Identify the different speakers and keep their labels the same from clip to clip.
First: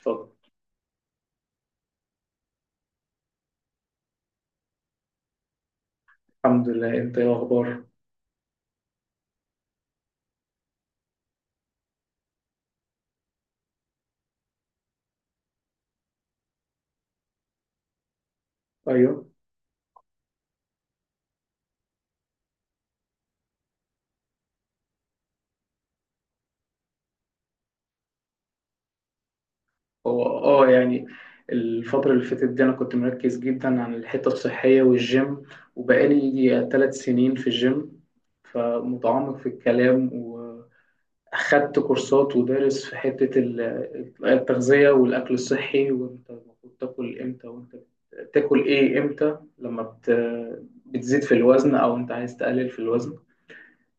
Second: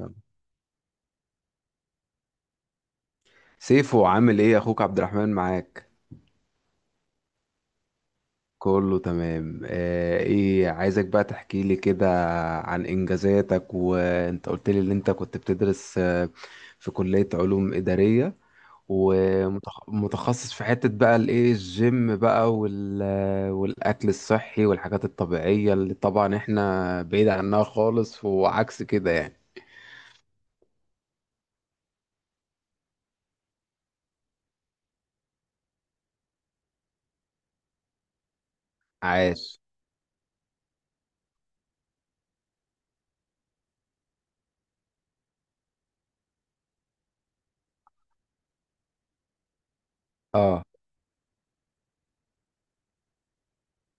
Speaker 1: يلا.
Speaker 2: طب
Speaker 1: سيفو، عامل ايه؟ اخوك عبد الرحمن معاك.
Speaker 2: الحمد لله، انت ايه الاخبار؟
Speaker 1: كله تمام. ايه، عايزك بقى تحكي لي كده عن انجازاتك. وانت قلت لي ان انت كنت بتدرس، في كلية علوم إدارية،
Speaker 2: ايوه،
Speaker 1: ومتخصص في حتة بقى الجيم بقى، والاكل الصحي والحاجات الطبيعية اللي طبعا احنا بعيد عنها خالص، وعكس كده يعني.
Speaker 2: هو الفترة اللي فاتت دي انا كنت مركز جدا عن الحتة الصحية والجيم، وبقالي يجي ثلاث سنين في الجيم، فمتعمق في
Speaker 1: عاش.
Speaker 2: الكلام. واخدت كورسات ودارس في التغذية والاكل الصحي، وانت المفروض تاكل امتى، وانت تاكل ايه امتى، لما
Speaker 1: اه،
Speaker 2: بتزيد في الوزن او انت عايز تقلل في الوزن.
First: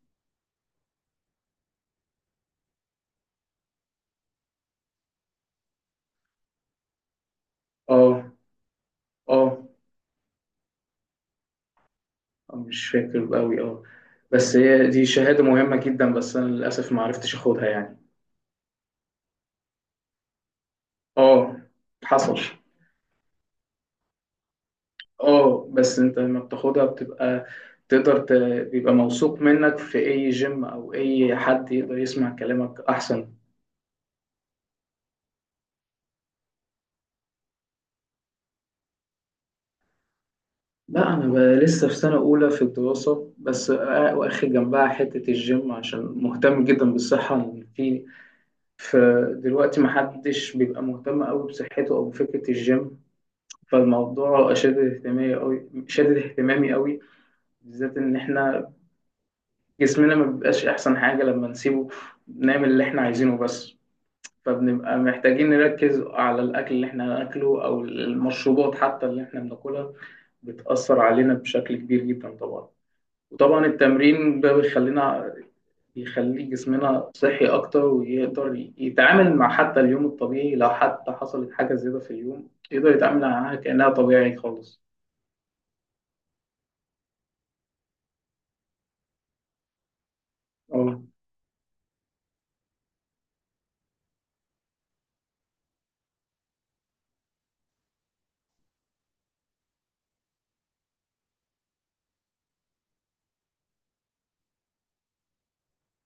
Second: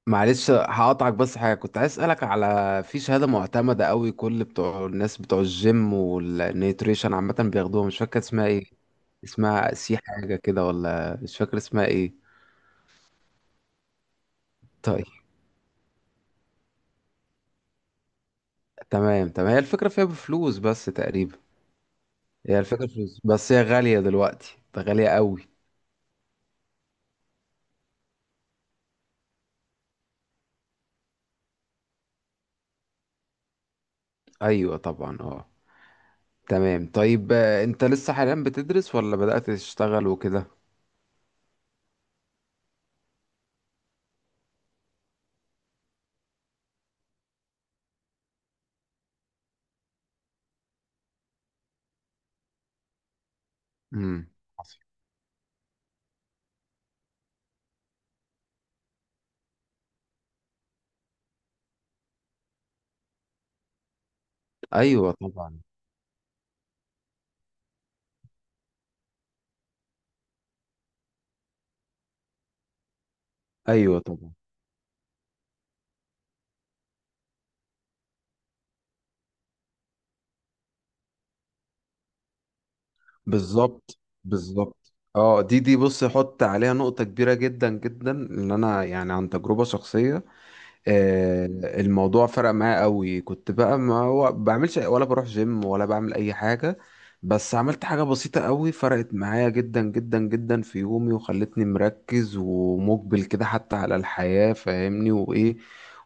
Speaker 1: معلش هقطعك، بس حاجة كنت عايز أسألك على في شهادة معتمدة قوي كل بتوع الناس بتوع الجيم والنيوتريشن عامة بياخدوها، مش فاكر
Speaker 2: اه
Speaker 1: اسمها ايه.
Speaker 2: اه،
Speaker 1: اسمها سي حاجة كده، ولا مش فاكر اسمها ايه.
Speaker 2: مش فاكر قوي. اه، بس هي دي
Speaker 1: طيب،
Speaker 2: شهادة مهمة جدا، بس أنا للأسف ما عرفتش أخدها يعني.
Speaker 1: تمام تمام. هي الفكرة فيها بفلوس بس تقريبا.
Speaker 2: اه، حصل.
Speaker 1: هي الفكرة فلوس بس، هي غالية دلوقتي، ده غالية قوي.
Speaker 2: اه، بس أنت لما بتاخدها بتبقى تقدر ت... بيبقى موثوق منك في أي جيم، أو أي حد يقدر يسمع كلامك أحسن.
Speaker 1: أيوة طبعا، اه. تمام. طيب، انت لسه حاليا بتدرس ولا بدأت تشتغل وكده؟
Speaker 2: لا، أنا بقى لسه في سنة أولى في الدراسة بس، واخد جنبها حتة الجيم عشان مهتم جدا بالصحة. فدلوقتي محدش بيبقى مهتم أوي بصحته أو بفكرة الجيم،
Speaker 1: امم.
Speaker 2: فالموضوع شادد اهتمامي قوي، شادد اهتمامي قوي، بالذات ان احنا جسمنا ما بيبقاش احسن حاجة لما نسيبه نعمل اللي احنا عايزينه بس. فبنبقى
Speaker 1: ايوه
Speaker 2: محتاجين
Speaker 1: طبعا.
Speaker 2: نركز على الاكل اللي احنا هناكله او المشروبات حتى اللي احنا بناكلها، بتأثر علينا بشكل كبير جدا طبعا. وطبعا
Speaker 1: ايوه طبعا.
Speaker 2: التمرين ده يخلي جسمنا صحي أكتر، ويقدر يتعامل مع حتى اليوم الطبيعي، لو حتى حصلت حاجة زيادة في اليوم يقدر يتعامل معاها كأنها
Speaker 1: بالظبط
Speaker 2: طبيعي خالص.
Speaker 1: بالظبط. اه، دي دي بص، حط عليها نقطة كبيرة جدا جدا، ان انا يعني عن تجربة شخصية،
Speaker 2: اه.
Speaker 1: آه، الموضوع فرق معايا قوي. كنت بقى ما هو بعملش ولا بروح جيم ولا بعمل اي حاجة، بس عملت حاجة بسيطة قوي فرقت معايا جدا جدا جدا في يومي، وخلتني مركز ومقبل كده حتى على الحياة، فاهمني؟ وايه،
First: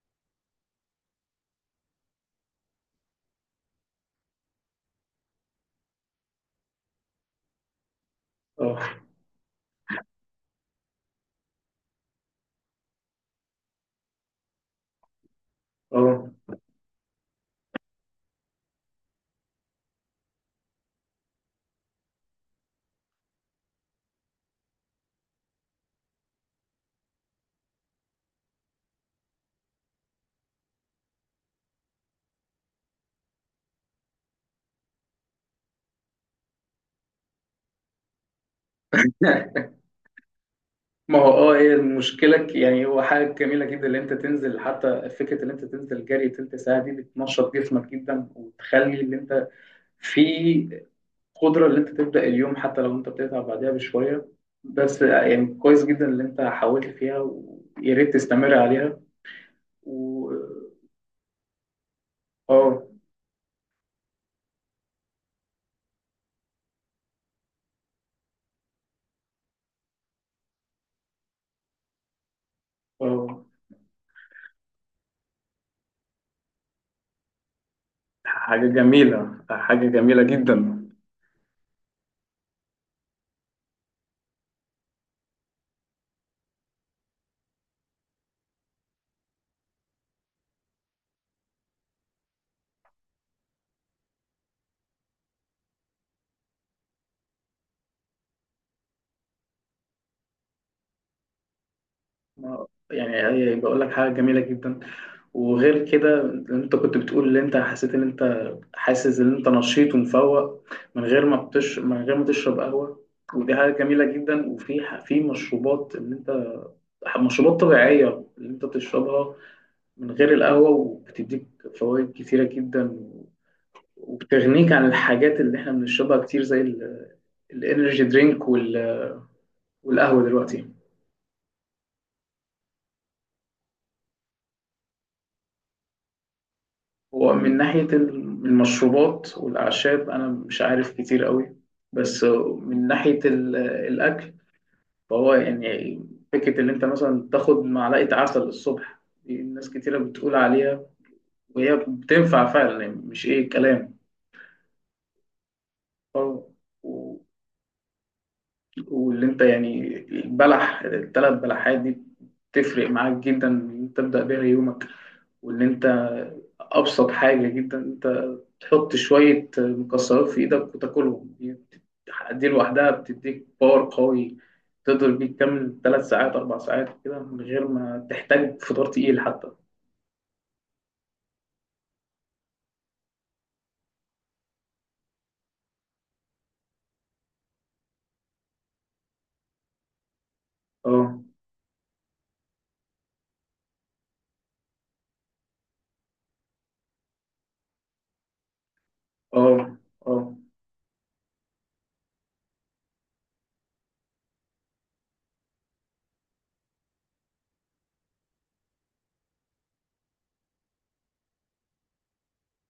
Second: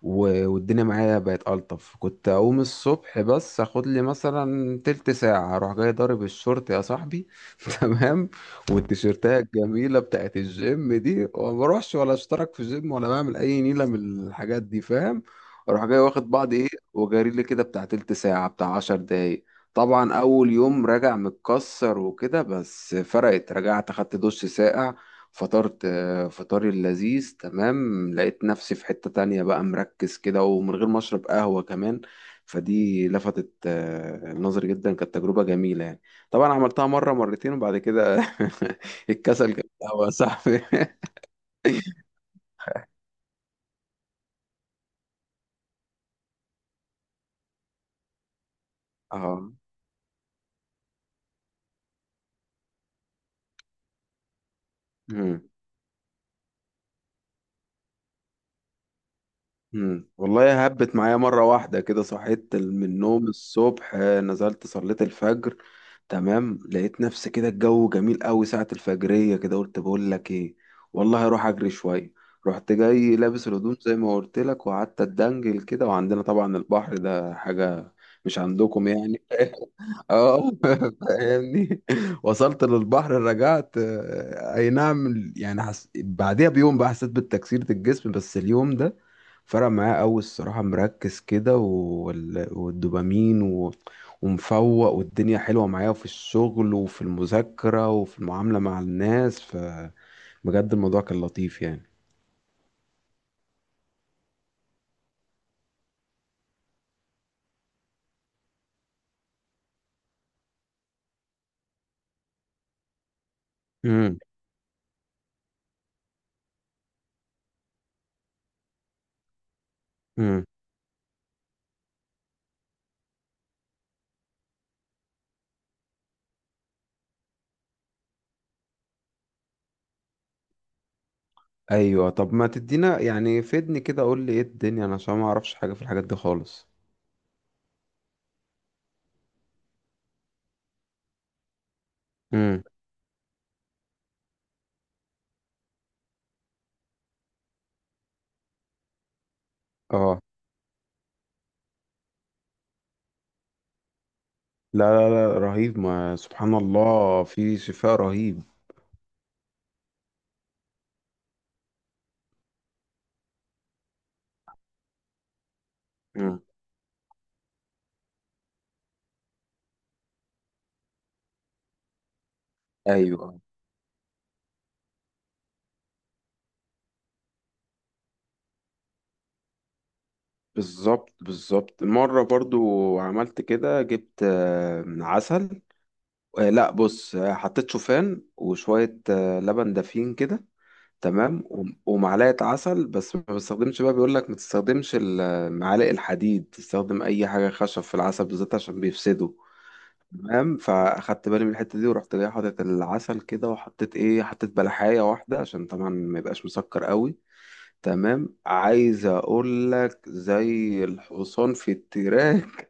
Speaker 1: والدنيا معايا بقت ألطف. كنت أقوم الصبح بس أخد لي مثلا تلت ساعة، أروح جاي ضارب الشورت يا صاحبي، تمام،
Speaker 2: اه.
Speaker 1: والتيشيرتات الجميله بتاعت الجيم دي، وما بروحش ولا اشترك في جيم ولا بعمل اي نيله من الحاجات دي، فاهم؟ اروح جاي واخد
Speaker 2: اه.
Speaker 1: بعض ايه، وجاري لي كده بتاع تلت ساعه، بتاع 10 دقايق. طبعا اول يوم راجع متكسر وكده، بس فرقت. رجعت اخدت دش ساقع، فطرت فطاري اللذيذ. تمام. لقيت نفسي في حتة تانية بقى، مركز كده ومن غير ما اشرب قهوة كمان. فدي لفتت النظر جدا، كانت تجربة جميلة يعني. طبعا عملتها مرة مرتين وبعد كده الكسل كان قهوة يا صاحبي
Speaker 2: ما هو اه، هي المشكلة يعني هو حاجة جميلة جدا اللي انت تنزل، حتى فكرة اللي انت تنزل جري تلت ساعة دي، بتنشط جسمك جدا، وتخلي اللي انت
Speaker 1: اه.
Speaker 2: في قدرة اللي انت تبدأ اليوم، حتى لو انت بتتعب بعدها بشوية، بس
Speaker 1: مم.
Speaker 2: يعني كويس جدا اللي انت حاولت فيها، ويا ريت تستمر عليها.
Speaker 1: مم.
Speaker 2: و
Speaker 1: والله هبت معايا مرة واحدة كده، صحيت من
Speaker 2: اه
Speaker 1: النوم الصبح، نزلت صليت الفجر، تمام، لقيت نفسي كده الجو جميل قوي ساعة الفجرية كده. قلت بقول لك ايه، والله هروح اجري شوية. رحت جاي
Speaker 2: اه،
Speaker 1: لابس الهدوم زي ما قلت لك، وقعدت اتدنجل كده، وعندنا طبعا البحر ده حاجة، مش
Speaker 2: حاجة
Speaker 1: عندكم يعني
Speaker 2: جميلة، حاجة جميلة
Speaker 1: اه
Speaker 2: جدا.
Speaker 1: فاهمني؟ وصلت للبحر، رجعت، آه، اي نعم يعني حس... بعدها بيوم بقى حسيت بتكسيرة الجسم، بس اليوم ده فرق معايا قوي الصراحة. مركز كده والدوبامين ومفوق، والدنيا حلوة معايا في الشغل وفي المذاكرة وفي المعاملة مع الناس، فبجد الموضوع كان لطيف يعني.
Speaker 2: يعني، بقول لك حاجة جميلة جدا. وغير كده، انت كنت بتقول ان انت حسيت ان انت حاسس ان انت نشيط ومفوق من غير ما تشرب قهوة، ودي حاجة جميلة
Speaker 1: امم.
Speaker 2: جدا. وفي في مشروبات ان انت، مشروبات طبيعية اللي انت بتشربها من غير
Speaker 1: امم.
Speaker 2: القهوة، وبتديك فوائد كتيرة جدا، وبتغنيك عن الحاجات اللي احنا بنشربها كتير، زي الانرجي درينك والقهوة دلوقتي.
Speaker 1: ايوه، طب ما تدينا يعني، فدني كده قول لي ايه الدنيا، انا عشان ما اعرفش حاجة في الحاجات دي خالص.
Speaker 2: هو من ناحية المشروبات والأعشاب أنا مش عارف كتير قوي، بس
Speaker 1: امم.
Speaker 2: من ناحية الأكل، فهو يعني فكرة إن أنت مثلا تاخد معلقة عسل الصبح، دي ناس كتيرة
Speaker 1: اه.
Speaker 2: بتقول عليها، وهي بتنفع فعلا، يعني مش إيه كلام.
Speaker 1: لا لا لا، رهيب. ما
Speaker 2: اه،
Speaker 1: سبحان الله في شفاء رهيب.
Speaker 2: واللي انت يعني البلح، الثلاث بلحات دي بتفرق معاك جدا ان انت تبدأ بيها يومك. وان انت،
Speaker 1: مم.
Speaker 2: ابسط حاجة جدا، انت تحط شوية مكسرات في ايدك وتاكلهم، دي دي لوحدها
Speaker 1: ايوه
Speaker 2: بتديك باور قوي، تقدر بيه تكمل ثلاث ساعات اربع ساعات كده، من غير ما تحتاج فطار تقيل حتى.
Speaker 1: بالظبط بالظبط. مرة برضو عملت كده، جبت عسل، لا بص، حطيت شوفان وشوية لبن دافين كده،
Speaker 2: اه.
Speaker 1: تمام، ومعلقة عسل. بس ما بستخدمش بقى، بيقولك ما تستخدمش معالق الحديد، تستخدم أي حاجة خشب في العسل بالذات عشان بيفسده.
Speaker 2: اه. اه.
Speaker 1: تمام، فاخدت بالي من الحته دي. ورحت جاي حاطط العسل كده، وحطيت ايه، حطيت بلحايه واحده عشان طبعا ما يبقاش مسكر قوي. تمام، عايز اقول لك زي الحصان في التراك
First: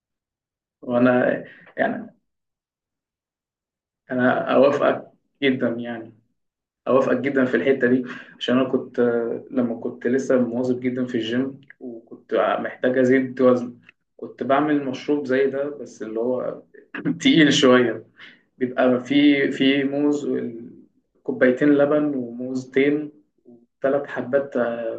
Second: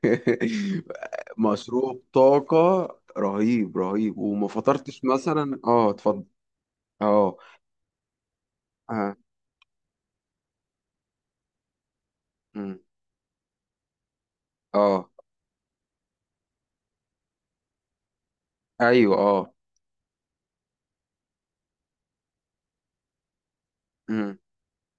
Speaker 2: وانا
Speaker 1: مشروب
Speaker 2: يعني،
Speaker 1: طاقه. رهيب رهيب. وما
Speaker 2: انا
Speaker 1: فطرتش
Speaker 2: اوافقك
Speaker 1: مثلا،
Speaker 2: جدا
Speaker 1: اه،
Speaker 2: يعني،
Speaker 1: اتفضل.
Speaker 2: أوافقك
Speaker 1: اه.
Speaker 2: جدا في الحتة دي. عشان أنا كنت،
Speaker 1: اه.
Speaker 2: لما كنت لسه مواظب جدا في الجيم، وكنت
Speaker 1: مم.
Speaker 2: محتاج أزيد وزن، كنت بعمل
Speaker 1: اه.
Speaker 2: مشروب زي ده بس اللي هو تقيل شوية. بيبقى
Speaker 1: ايوه
Speaker 2: فيه
Speaker 1: اه.
Speaker 2: فيه موز كوبايتين لبن، وموزتين، وثلاث
Speaker 1: مم.
Speaker 2: حبات،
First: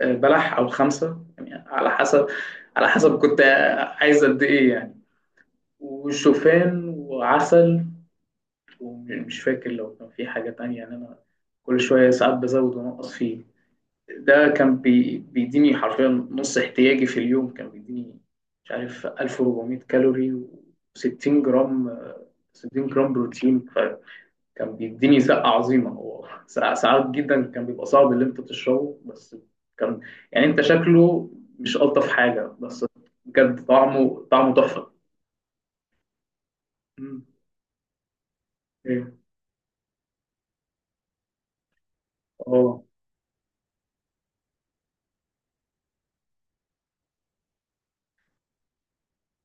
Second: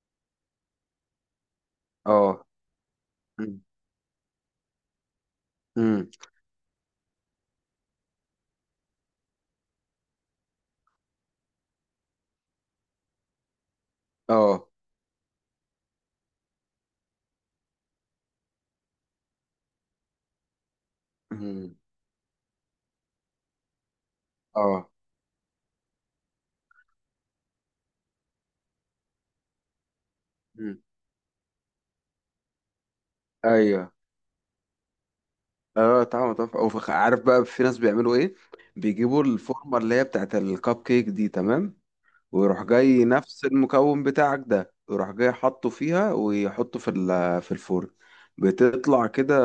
Speaker 2: بلح أو خمسة، يعني على حسب،
Speaker 1: اه.
Speaker 2: على حسب كنت
Speaker 1: مم.
Speaker 2: عايز قد إيه يعني.
Speaker 1: مم.
Speaker 2: وشوفان وعسل، ومش فاكر لو كان في حاجة تانية. يعني أنا كل شوية ساعات بزود وأنقص فيه. ده
Speaker 1: اه.
Speaker 2: كان بيديني حرفيا نص احتياجي في اليوم، كان بيديني مش عارف 1400 كالوري و60
Speaker 1: مم.
Speaker 2: جرام، 60 جرام بروتين. فكان
Speaker 1: اه.
Speaker 2: بيديني زقة عظيمة. هو ساعات جدا كان بيبقى صعب اللي انت تشربه، بس كان يعني انت
Speaker 1: مم.
Speaker 2: شكله مش ألطف حاجة، بس بجد
Speaker 1: ايوه
Speaker 2: طعمه، طعمه تحفة.
Speaker 1: اه، طعمه تحفة. او عارف
Speaker 2: مم.
Speaker 1: بقى في ناس بيعملوا ايه،
Speaker 2: ايه.
Speaker 1: بيجيبوا الفورمة اللي هي بتاعت الكب كيك دي، تمام، ويروح
Speaker 2: اه.
Speaker 1: جاي نفس المكون بتاعك ده، ويروح جاي حاطه فيها، ويحطه في في الفرن، بتطلع كده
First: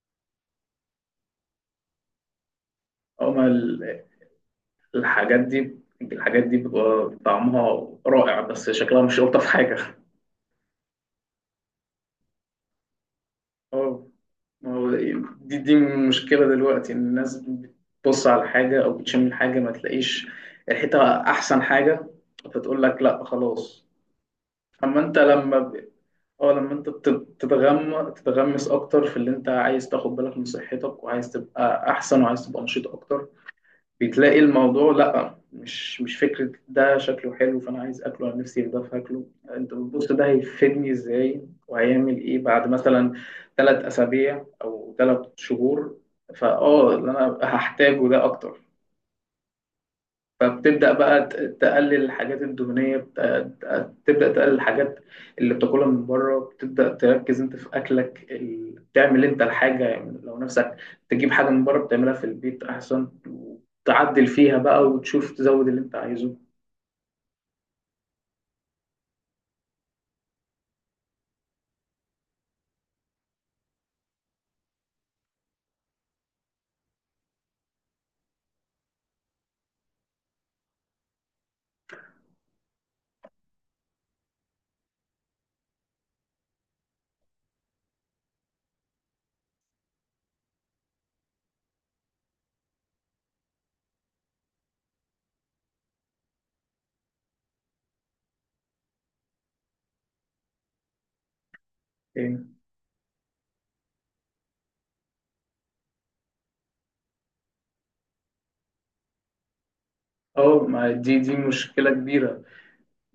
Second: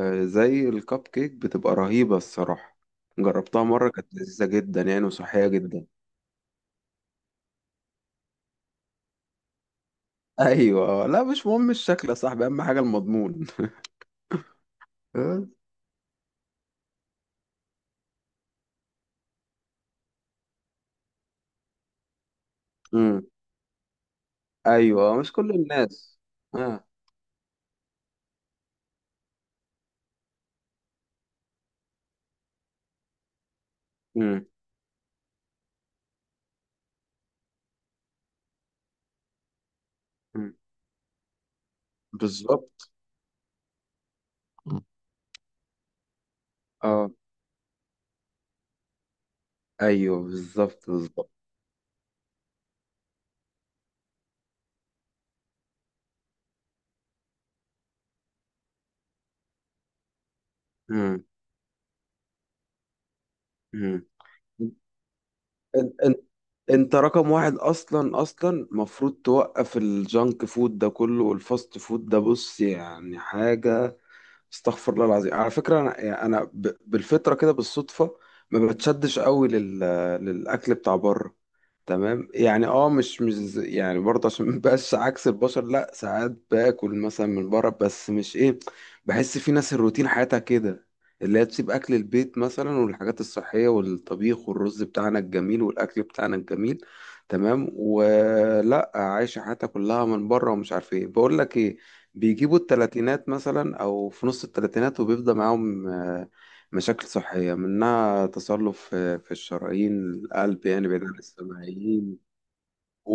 Speaker 1: زي الكب كيك، بتبقى رهيبة الصراحة.
Speaker 2: اه. ما
Speaker 1: جربتها مرة، كانت لذيذة جدا يعني،
Speaker 2: الحاجات
Speaker 1: وصحية
Speaker 2: دي،
Speaker 1: جدا.
Speaker 2: الحاجات دي بتبقى طعمها رائع، بس شكلها مش ألطف حاجة.
Speaker 1: ايوه، لا مش مهم الشكل يا صاحبي، اهم حاجة المضمون.
Speaker 2: اه، ما هو
Speaker 1: آه.
Speaker 2: دي دي مشكلة دلوقتي، إن الناس بتبص على حاجة أو بتشم الحاجة، ما تلاقيش ريحتها أحسن حاجة، فتقول لك
Speaker 1: امم.
Speaker 2: لأ خلاص. أما
Speaker 1: ايوه،
Speaker 2: أنت
Speaker 1: مش كل الناس.
Speaker 2: أه، لما
Speaker 1: اه.
Speaker 2: أنت بت- بتتغم تتغمس أكتر في اللي أنت عايز تاخد بالك من صحتك، وعايز تبقى أحسن، وعايز تبقى نشيط أكتر، بتلاقي
Speaker 1: امم.
Speaker 2: الموضوع لا، مش مش فكرة ده شكله حلو فأنا عايز أكله، أنا نفسي في ده فاكله. أنت بتبص ده
Speaker 1: أمم.
Speaker 2: هيفيدني إزاي، وهيعمل إيه بعد
Speaker 1: بالظبط.
Speaker 2: مثلا ثلاث أسابيع أو ثلاث شهور. فأه، اللي
Speaker 1: اه.
Speaker 2: أنا هحتاجه ده أكتر.
Speaker 1: ايوه بالظبط
Speaker 2: فبتبدأ بقى
Speaker 1: بالظبط.
Speaker 2: تقلل الحاجات الدهنية، تبدأ تقلل الحاجات اللي بتاكلها من بره. بتبدأ تركز انت في أكلك تعمل انت الحاجة، يعني لو نفسك
Speaker 1: مم.
Speaker 2: تجيب حاجة من بره بتعملها في البيت أحسن،
Speaker 1: مم.
Speaker 2: وتعدل فيها بقى، وتشوف تزود اللي
Speaker 1: ان-
Speaker 2: انت
Speaker 1: ان-
Speaker 2: عايزه،
Speaker 1: انت رقم واحد، اصلا اصلا مفروض توقف الجانك فود ده كله، والفاست فود ده. بص يعني حاجة، استغفر الله العظيم، على فكرة أنا يعني أنا بالفطرة كده بالصدفة ما بتشدش قوي للأكل بتاع بره. تمام يعني، اه، مش مش ز- يعني برضه عشان مبقاش عكس البشر، لا ساعات باكل مثلا من بره، بس مش ايه، بحس في ناس الروتين حياتها كده، اللي هي تسيب أكل البيت مثلا والحاجات الصحية، والطبيخ والرز بتاعنا الجميل والأكل بتاعنا الجميل، تمام، ولا عايشة حياتها كلها من بره ومش عارف ايه. بقول لك ايه،
Speaker 2: يعني.
Speaker 1: بيجيبوا التلاتينات مثلا او في نص التلاتينات، وبيبدأ معاهم مشاكل صحية، منها تصلب في الشرايين،
Speaker 2: اه،
Speaker 1: القلب يعني،
Speaker 2: ما
Speaker 1: بعيد عن
Speaker 2: دي دي مشكلة
Speaker 1: السمعيين،
Speaker 2: كبيرة،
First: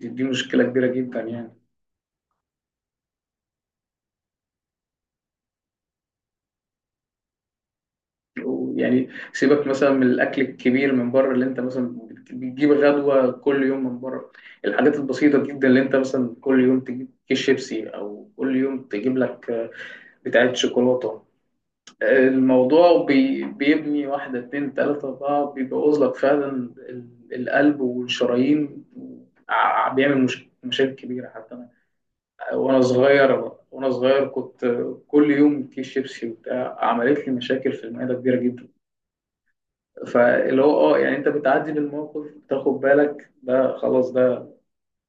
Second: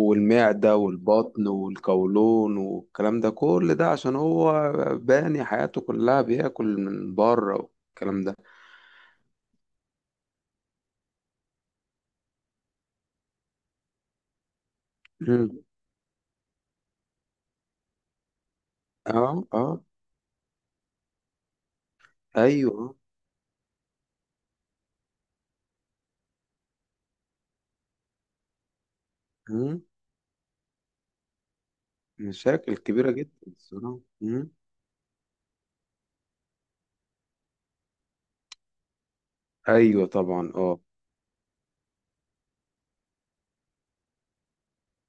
Speaker 2: دي، دي مشكلة كبيرة جدا
Speaker 1: والبطن
Speaker 2: يعني.
Speaker 1: والقولون والكلام ده، كل ده عشان هو باني حياته كلها بياكل من بره والكلام ده.
Speaker 2: يعني سيبك مثلا من الاكل الكبير من بره اللي انت مثلا بتجيب غدوه كل يوم من بره، الحاجات البسيطه
Speaker 1: مم.
Speaker 2: جدا اللي انت مثلا كل يوم تجيب كيس شيبسي، او كل يوم تجيب
Speaker 1: اه. اه.
Speaker 2: لك بتاعه شوكولاته،
Speaker 1: ايوه.
Speaker 2: الموضوع بيبني واحده اتنين تلاته اربعه، بيبوظ لك فعلا ال- القلب والشرايين،
Speaker 1: مم.
Speaker 2: بيعمل مشاكل كبيره. حتى انا
Speaker 1: مشاكل
Speaker 2: وانا
Speaker 1: كبيرة جدا
Speaker 2: صغير وانا
Speaker 1: الصراحة.
Speaker 2: صغير
Speaker 1: مم.
Speaker 2: كنت كل يوم كيس شيبسي وبتاع، عملت لي مشاكل في المعده كبيره جدا.
Speaker 1: ايوه طبعا
Speaker 2: فاللي
Speaker 1: اه.
Speaker 2: هو اه يعني انت بتعدي بالموقف، بتاخد بالك ده خلاص، ده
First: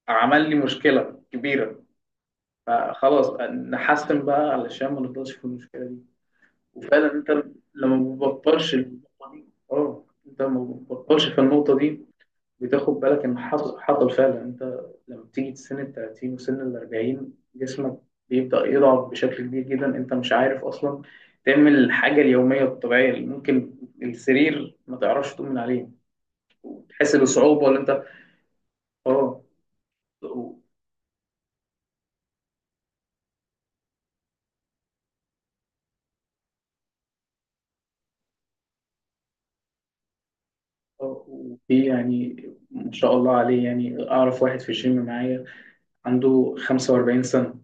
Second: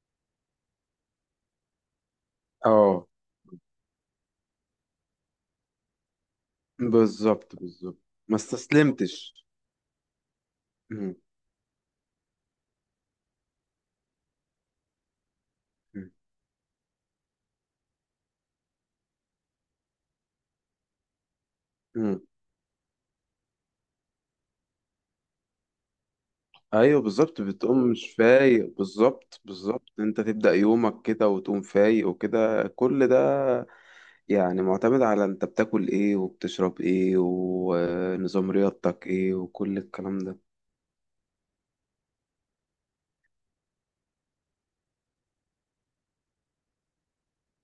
Speaker 2: عمل لي مشكله كبيره،
Speaker 1: اه
Speaker 2: فخلاص نحسن بقى علشان ما نفضلش في المشكله دي. وفعلا انت
Speaker 1: بالظبط
Speaker 2: لما
Speaker 1: بالظبط،
Speaker 2: ما
Speaker 1: ما
Speaker 2: بتبطلش النقطه
Speaker 1: استسلمتش.
Speaker 2: دي، اه انت ما
Speaker 1: مم.
Speaker 2: بتبطلش في النقطه دي، بتاخد بالك ان حصل حصل. فعلا انت لما بتيجي سن ال
Speaker 1: مم.
Speaker 2: 30 وسن ال 40، جسمك بيبدا يضعف بشكل كبير جدا، انت مش عارف اصلا تعمل الحاجه
Speaker 1: مم.
Speaker 2: اليوميه الطبيعيه. اللي ممكن السرير ما تعرفش تؤمن عليه،
Speaker 1: ايوه
Speaker 2: تحس
Speaker 1: بالظبط،
Speaker 2: بصعوبة. ولا
Speaker 1: بتقوم
Speaker 2: أنت؟
Speaker 1: مش فايق. بالظبط
Speaker 2: آه.
Speaker 1: بالظبط، انت تبدأ
Speaker 2: و-
Speaker 1: يومك كده وتقوم فايق وكده، كل ده يعني معتمد على انت بتاكل ايه وبتشرب ايه، ونظام رياضتك ايه، وكل الكلام ده.
Speaker 2: وفي يعني، ما شاء الله عليه، يعني أعرف واحد في الجيم معايا عنده 45 سنة.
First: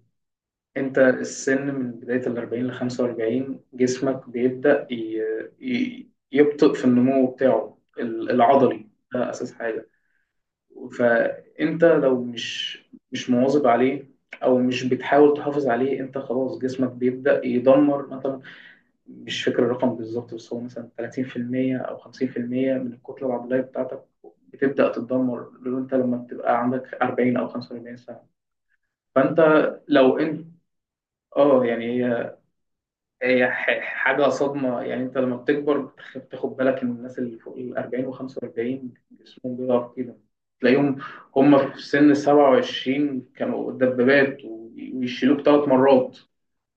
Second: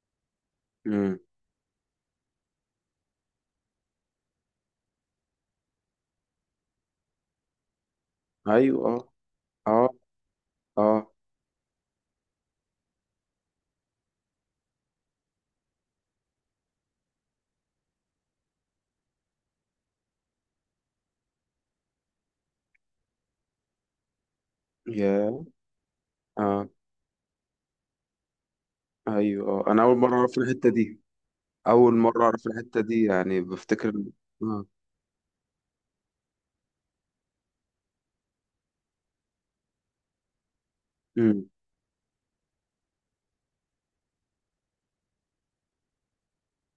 Speaker 2: أنت
Speaker 1: مم.
Speaker 2: السن من بداية ال 40 ل 45 جسمك بيبدأ يبطئ في النمو بتاعه العضلي،
Speaker 1: ايوه اه.
Speaker 2: ده أساس حاجة.
Speaker 1: اه. اه.
Speaker 2: فأنت لو مش مواظب عليه أو مش بتحاول تحافظ عليه، أنت خلاص جسمك بيبدأ يدمر. مثلا مش فاكر الرقم بالظبط، بس هو مثلا 30% أو 50% من الكتلة العضلية بتاعتك بتبدأ
Speaker 1: يا.
Speaker 2: تتدمر، لو أنت لما بتبقى
Speaker 1: اه.
Speaker 2: عندك 40 أو 45 سنة. فأنت
Speaker 1: ايوه اه، انا اول مرة
Speaker 2: لو
Speaker 1: اعرف
Speaker 2: أنت
Speaker 1: الحتة دي.
Speaker 2: اه
Speaker 1: اول
Speaker 2: يعني
Speaker 1: مرة
Speaker 2: هي،
Speaker 1: اعرف الحتة دي يعني،
Speaker 2: هي
Speaker 1: بفتكر.
Speaker 2: حاجة
Speaker 1: اه.
Speaker 2: صدمة يعني. أنت لما بتكبر بتاخد بالك إن الناس اللي فوق ال 40 و 45 جسمهم بيضعف كده، تلاقيهم
Speaker 1: مم.
Speaker 2: هم في سن 27 كانوا دبابات ويشيلوك ثلاث مرات.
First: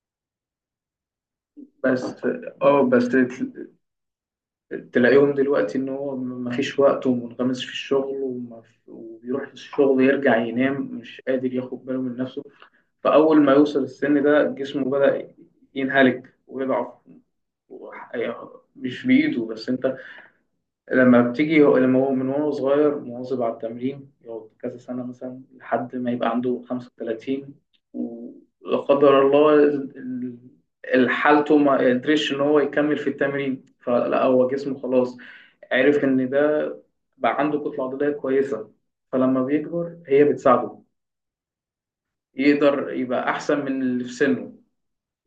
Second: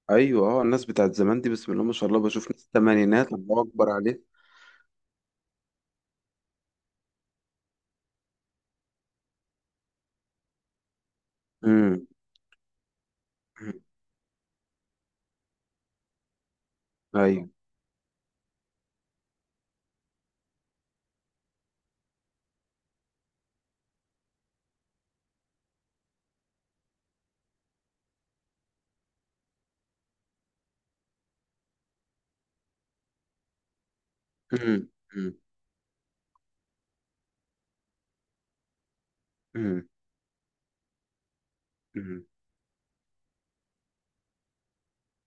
Speaker 1: ايوه اه، الناس بتاعت زمان دي بسم الله ما
Speaker 2: بس
Speaker 1: شاء الله، بشوف ناس
Speaker 2: اه، بس
Speaker 1: الثمانينات الله اكبر عليه.
Speaker 2: تلاقيهم دلوقتي ان هو ما فيش وقت، ومنغمس في الشغل، وبيروح الشغل يرجع ينام، مش قادر ياخد باله
Speaker 1: امم.
Speaker 2: من نفسه. فاول ما يوصل السن ده جسمه بدأ ينهلك ويضعف.
Speaker 1: ايوه.
Speaker 2: يعني مش بايده. بس انت لما هو من وهو صغير مواظب على التمرين، يقعد كذا سنة مثلا لحد ما يبقى عنده 35، ولا قدر الله حالته ما قدرش ان هو يكمل في التمرين، فلا، هو جسمه
Speaker 1: امم.
Speaker 2: خلاص
Speaker 1: امم.
Speaker 2: عرف إن ده بقى عنده كتلة عضلية كويسة، فلما
Speaker 1: امم.
Speaker 2: بيكبر هي بتساعده،
Speaker 1: امم.
Speaker 2: يقدر يبقى أحسن من اللي في سنه،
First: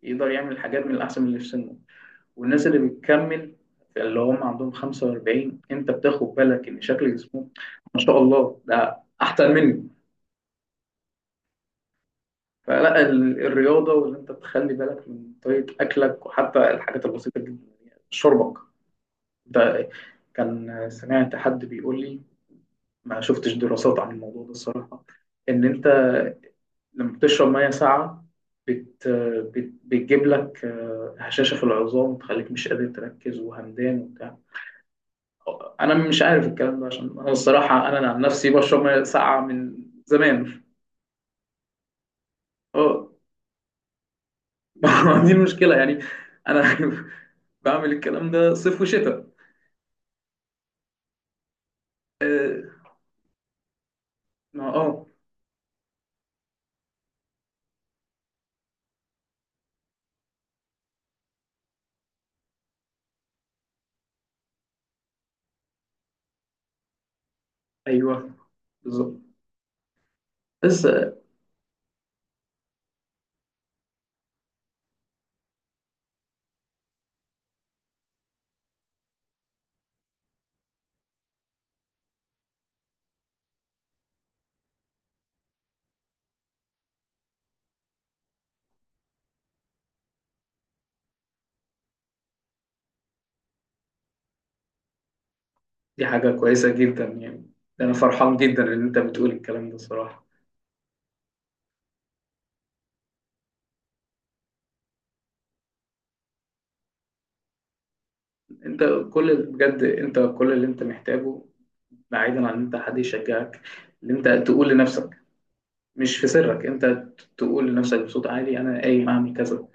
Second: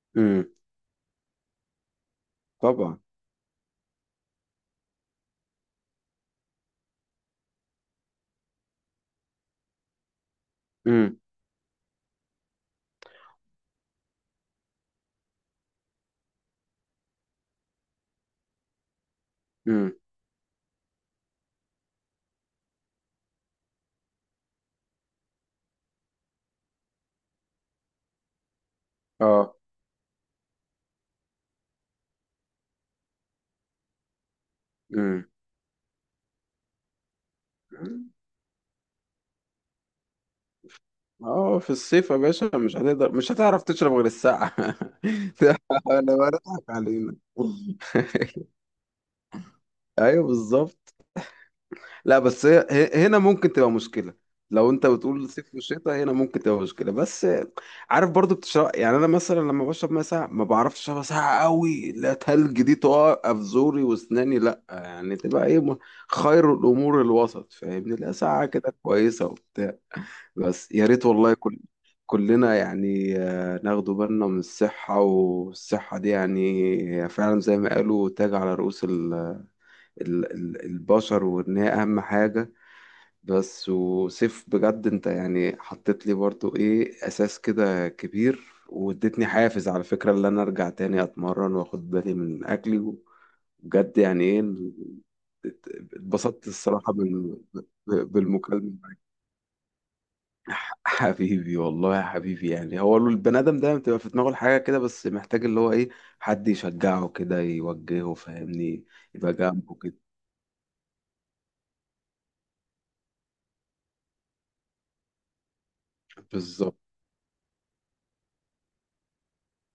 Speaker 2: يقدر
Speaker 1: أمم.
Speaker 2: يعمل حاجات من الأحسن من اللي في سنه. والناس اللي
Speaker 1: طبعا.
Speaker 2: بتكمل اللي هم عندهم 45، أنت بتاخد بالك إن شكل جسمهم، ما شاء الله، ده أحسن مني.
Speaker 1: امم.
Speaker 2: فلا الرياضة وإن أنت تخلي بالك من طريقة أكلك، وحتى الحاجات البسيطة جدا، يعني شربك ده،
Speaker 1: امم.
Speaker 2: كان سمعت حد بيقول لي، ما شفتش دراسات عن الموضوع ده الصراحة، إن أنت لما بتشرب مية ساقعة، بت...
Speaker 1: اه.
Speaker 2: بتجيب لك، هشاشة في العظام، وتخليك مش قادر تركز، وهمدان وبتاع.
Speaker 1: امم.
Speaker 2: أنا مش عارف الكلام ده، عشان أنا الصراحة
Speaker 1: أمم.
Speaker 2: أنا عن نفسي بشرب مية ساقعة من زمان.
Speaker 1: اه، في الصيف يا باشا مش
Speaker 2: أه
Speaker 1: هتقدر، مش هتعرف تشرب غير الساعة
Speaker 2: ما دي المشكلة يعني.
Speaker 1: انا بضحك
Speaker 2: أنا
Speaker 1: علينا
Speaker 2: بعمل الكلام ده صيف وشتاء.
Speaker 1: ايوه بالظبط. لا بس
Speaker 2: أه
Speaker 1: هنا ممكن تبقى مشكلة. لو
Speaker 2: ما-
Speaker 1: انت
Speaker 2: آه،
Speaker 1: بتقول صيف وشتاء، هنا ممكن تبقى مشكلة، بس عارف برضو بتشرب يعني، انا مثلا لما بشرب ميه ساقعة ما بعرفش اشربها ساقعة قوي، لا تلج دي تقع في زوري واسناني، لا يعني تبقى ايه، خير الامور الوسط، فاهمني؟ لا
Speaker 2: أيوه،
Speaker 1: ساقعة كده
Speaker 2: بالظبط.
Speaker 1: كويسة وبتاع. بس يا
Speaker 2: بس
Speaker 1: ريت، والله كل كلنا يعني ناخدوا بالنا من الصحة، والصحة دي يعني هي فعلا زي ما قالوا تاج على رؤوس البشر، وإن هي أهم حاجة. بس وسيف، بجد انت يعني حطيت لي برضو ايه، اساس كده كبير، واديتني حافز على فكرة اللي انا ارجع تاني اتمرن واخد بالي من اكلي. بجد يعني ايه،
Speaker 2: دي حاجة
Speaker 1: اتبسطت
Speaker 2: كويسة
Speaker 1: الصراحة
Speaker 2: جدا يعني، أنا فرحان جدا
Speaker 1: بالمكالمة.
Speaker 2: إن أنت بتقول الكلام ده الصراحة.
Speaker 1: حبيبي، والله يا حبيبي يعني، هو البني ادم دايما بتبقى في دماغه الحاجة كده، بس محتاج اللي هو ايه، حد يشجعه كده، يوجهه
Speaker 2: انت
Speaker 1: فاهمني، يبقى
Speaker 2: كل،
Speaker 1: جنبه
Speaker 2: بجد
Speaker 1: كده.
Speaker 2: انت كل اللي انت محتاجه، بعيدا عن ان انت حد يشجعك، ان انت تقول لنفسك، مش في سرك،
Speaker 1: بالظبط.
Speaker 2: انت تقول لنفسك بصوت عالي انا قايم اعمل كذا.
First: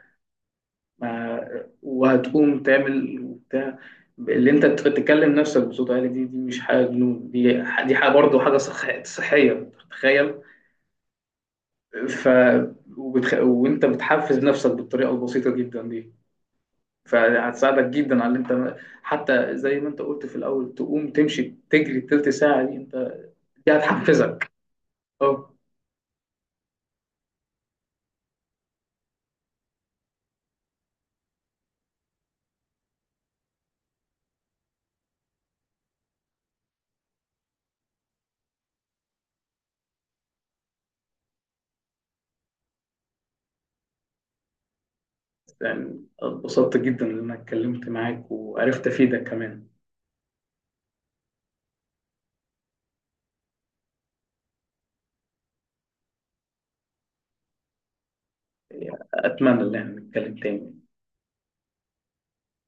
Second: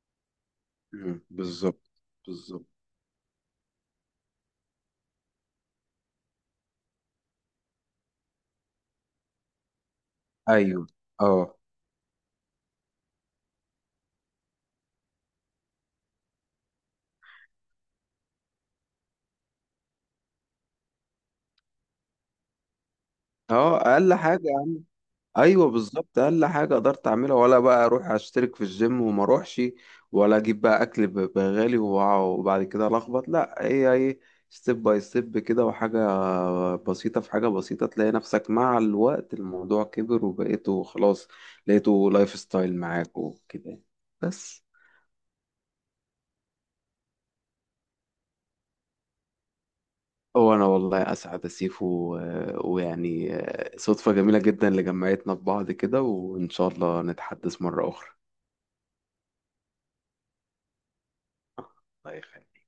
Speaker 1: مم.
Speaker 2: ما
Speaker 1: بالظبط.
Speaker 2: وهتقوم
Speaker 1: بالظبط.
Speaker 2: تعمل وبتاع. اللي انت تتكلم نفسك بصوت عالي دي، دي مش حاجه جنون، دي دي حاجه برضه حاجه صحيه، تخيل.
Speaker 1: ايوه. اه.
Speaker 2: ف وانت بتحفز نفسك بالطريقه البسيطه جدا دي، فهتساعدك جدا على اللي انت، حتى زي ما انت قلت في الاول، تقوم تمشي تجري التلت ساعه دي، انت دي
Speaker 1: اه اقل حاجه.
Speaker 2: هتحفزك. اه،
Speaker 1: ايوه بالظبط، اقل حاجه قدرت اعملها، ولا بقى اروح اشترك في الجيم وما اروحش، ولا اجيب بقى اكل بغالي وبعد كده لخبط، لا هي ايه، ستيب باي ستيب كده. وحاجه بسيطه في حاجه بسيطه تلاقي نفسك مع الوقت الموضوع كبر، وبقيته خلاص لقيته لايف ستايل معاك وكده يعني. بس.
Speaker 2: يعني اتبسطت جدا ان انا اتكلمت معاك، وعرفت افيدك كمان.
Speaker 1: هو انا والله اسعد يا سيفو، ويعني صدفه جميله جدا اللي جمعتنا ببعض كده، وان شاء الله نتحدث مره اخرى.
Speaker 2: يعني اتمنى ان احنا نتكلم تاني.
Speaker 1: الله يخليك.